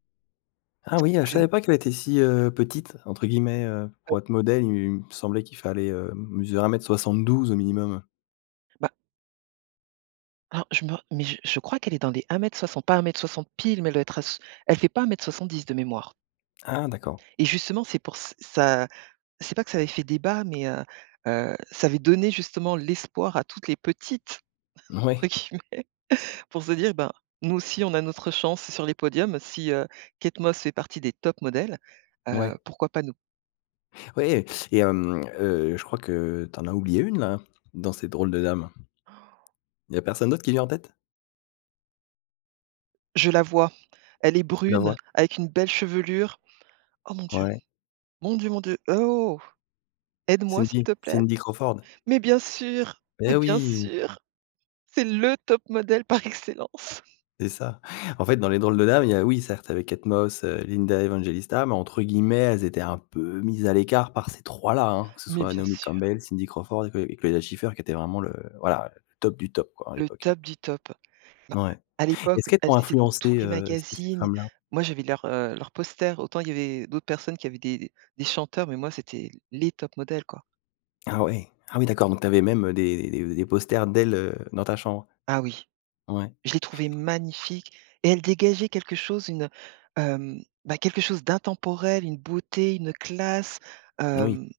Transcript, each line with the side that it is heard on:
left: Ah oui, heu, je
right: Que
left: savais pas qu'elle était si, heu, «petite» entre guillemets, heu, pour être modèle, il me semblait qu'il fallait, heu, mesurer 1 m 72 au minimum.
right: Bah alors, je me mais je je crois qu'elle est dans les 1 m 60, pas 1 m 60 pile, mais elle doit être à s elle fait pas 1 m 70 de mémoire.
left: Ah d'accord.
right: Et justement, c'est pour ç ça c'est pas que ça avait fait débat, mais heu, heu, ça avait donné, justement, «l'espoir» à toutes les petites, entre
left: Mouais.
right: guillemets, pour se dire: «Ben, nous aussi, on a notre chance sur les podiums, si, heu, Kate Moss fait partie des tops modèles, heu,
left: Ouais.
right: pourquoi pas nous?»
left: Ouais, et hem, heu, je crois que tu en as oublié 1 là? Dans ces drôles de dames. Il y a personne d'autre qui vient en tête?
right: Je la vois. Elle est
left: Tu la vois?
right: brune avec une belle chevelure. Oh mon Dieu,
left: Ouais.
right: mon Dieu, mon Dieu, oh. Aide-moi, s'il
left: Cindy,
right: te plaît?
left: Cindy Crawford.
right: Mais bien sûr, mais
left: Et
right: bien
left: oui!
right: sûr! C'est le top modèle par excellence.
left: C'est ça. En fait, dans les drôles de dames, il y a, oui, certes, avec Kate Moss, heu, Linda Evangelista, mais entre guillemets, elles étaient un peu «mises à l'écart» par ces 3 là, hein. Que ce
right: Mais
left: soit
right: bien
left: Naomi
right: sûr.
left: Campbell, Cindy Crawford et que et Claudia Schiffer qui était vraiment le, voilà, top du top, quoi à
right: Le
left: l'époque, hein.
right: top du top. Bah
left: Ouais,
right: à
left: et
right: l'époque,
left: est-ce qu'elles
right: elles
left: t'ont
right: étaient dans tous
left: influencée,
right: les
left: heu, ces ces
right: magazines.
left: femmes-là?
right: Moi, j'avais leurs, heu, leurs posters. Autant, il y avait d'autres personnes qui avaient des des des chanteurs, mais moi, c'était les tops modèles, quoi.
left: Ah oui, ah oui, d'accord, donc tu avais même, heu, des des des posters d'elles, heu, dans ta chambre?
right: Ah oui.
left: Ouais.
right: Je les trouvais magnifiques, et elles dégageaient quelque chose une, heu, hem, bah, quelque chose d'intemporel, une beauté, une, heu, classe,
left: Moui.
right: hem.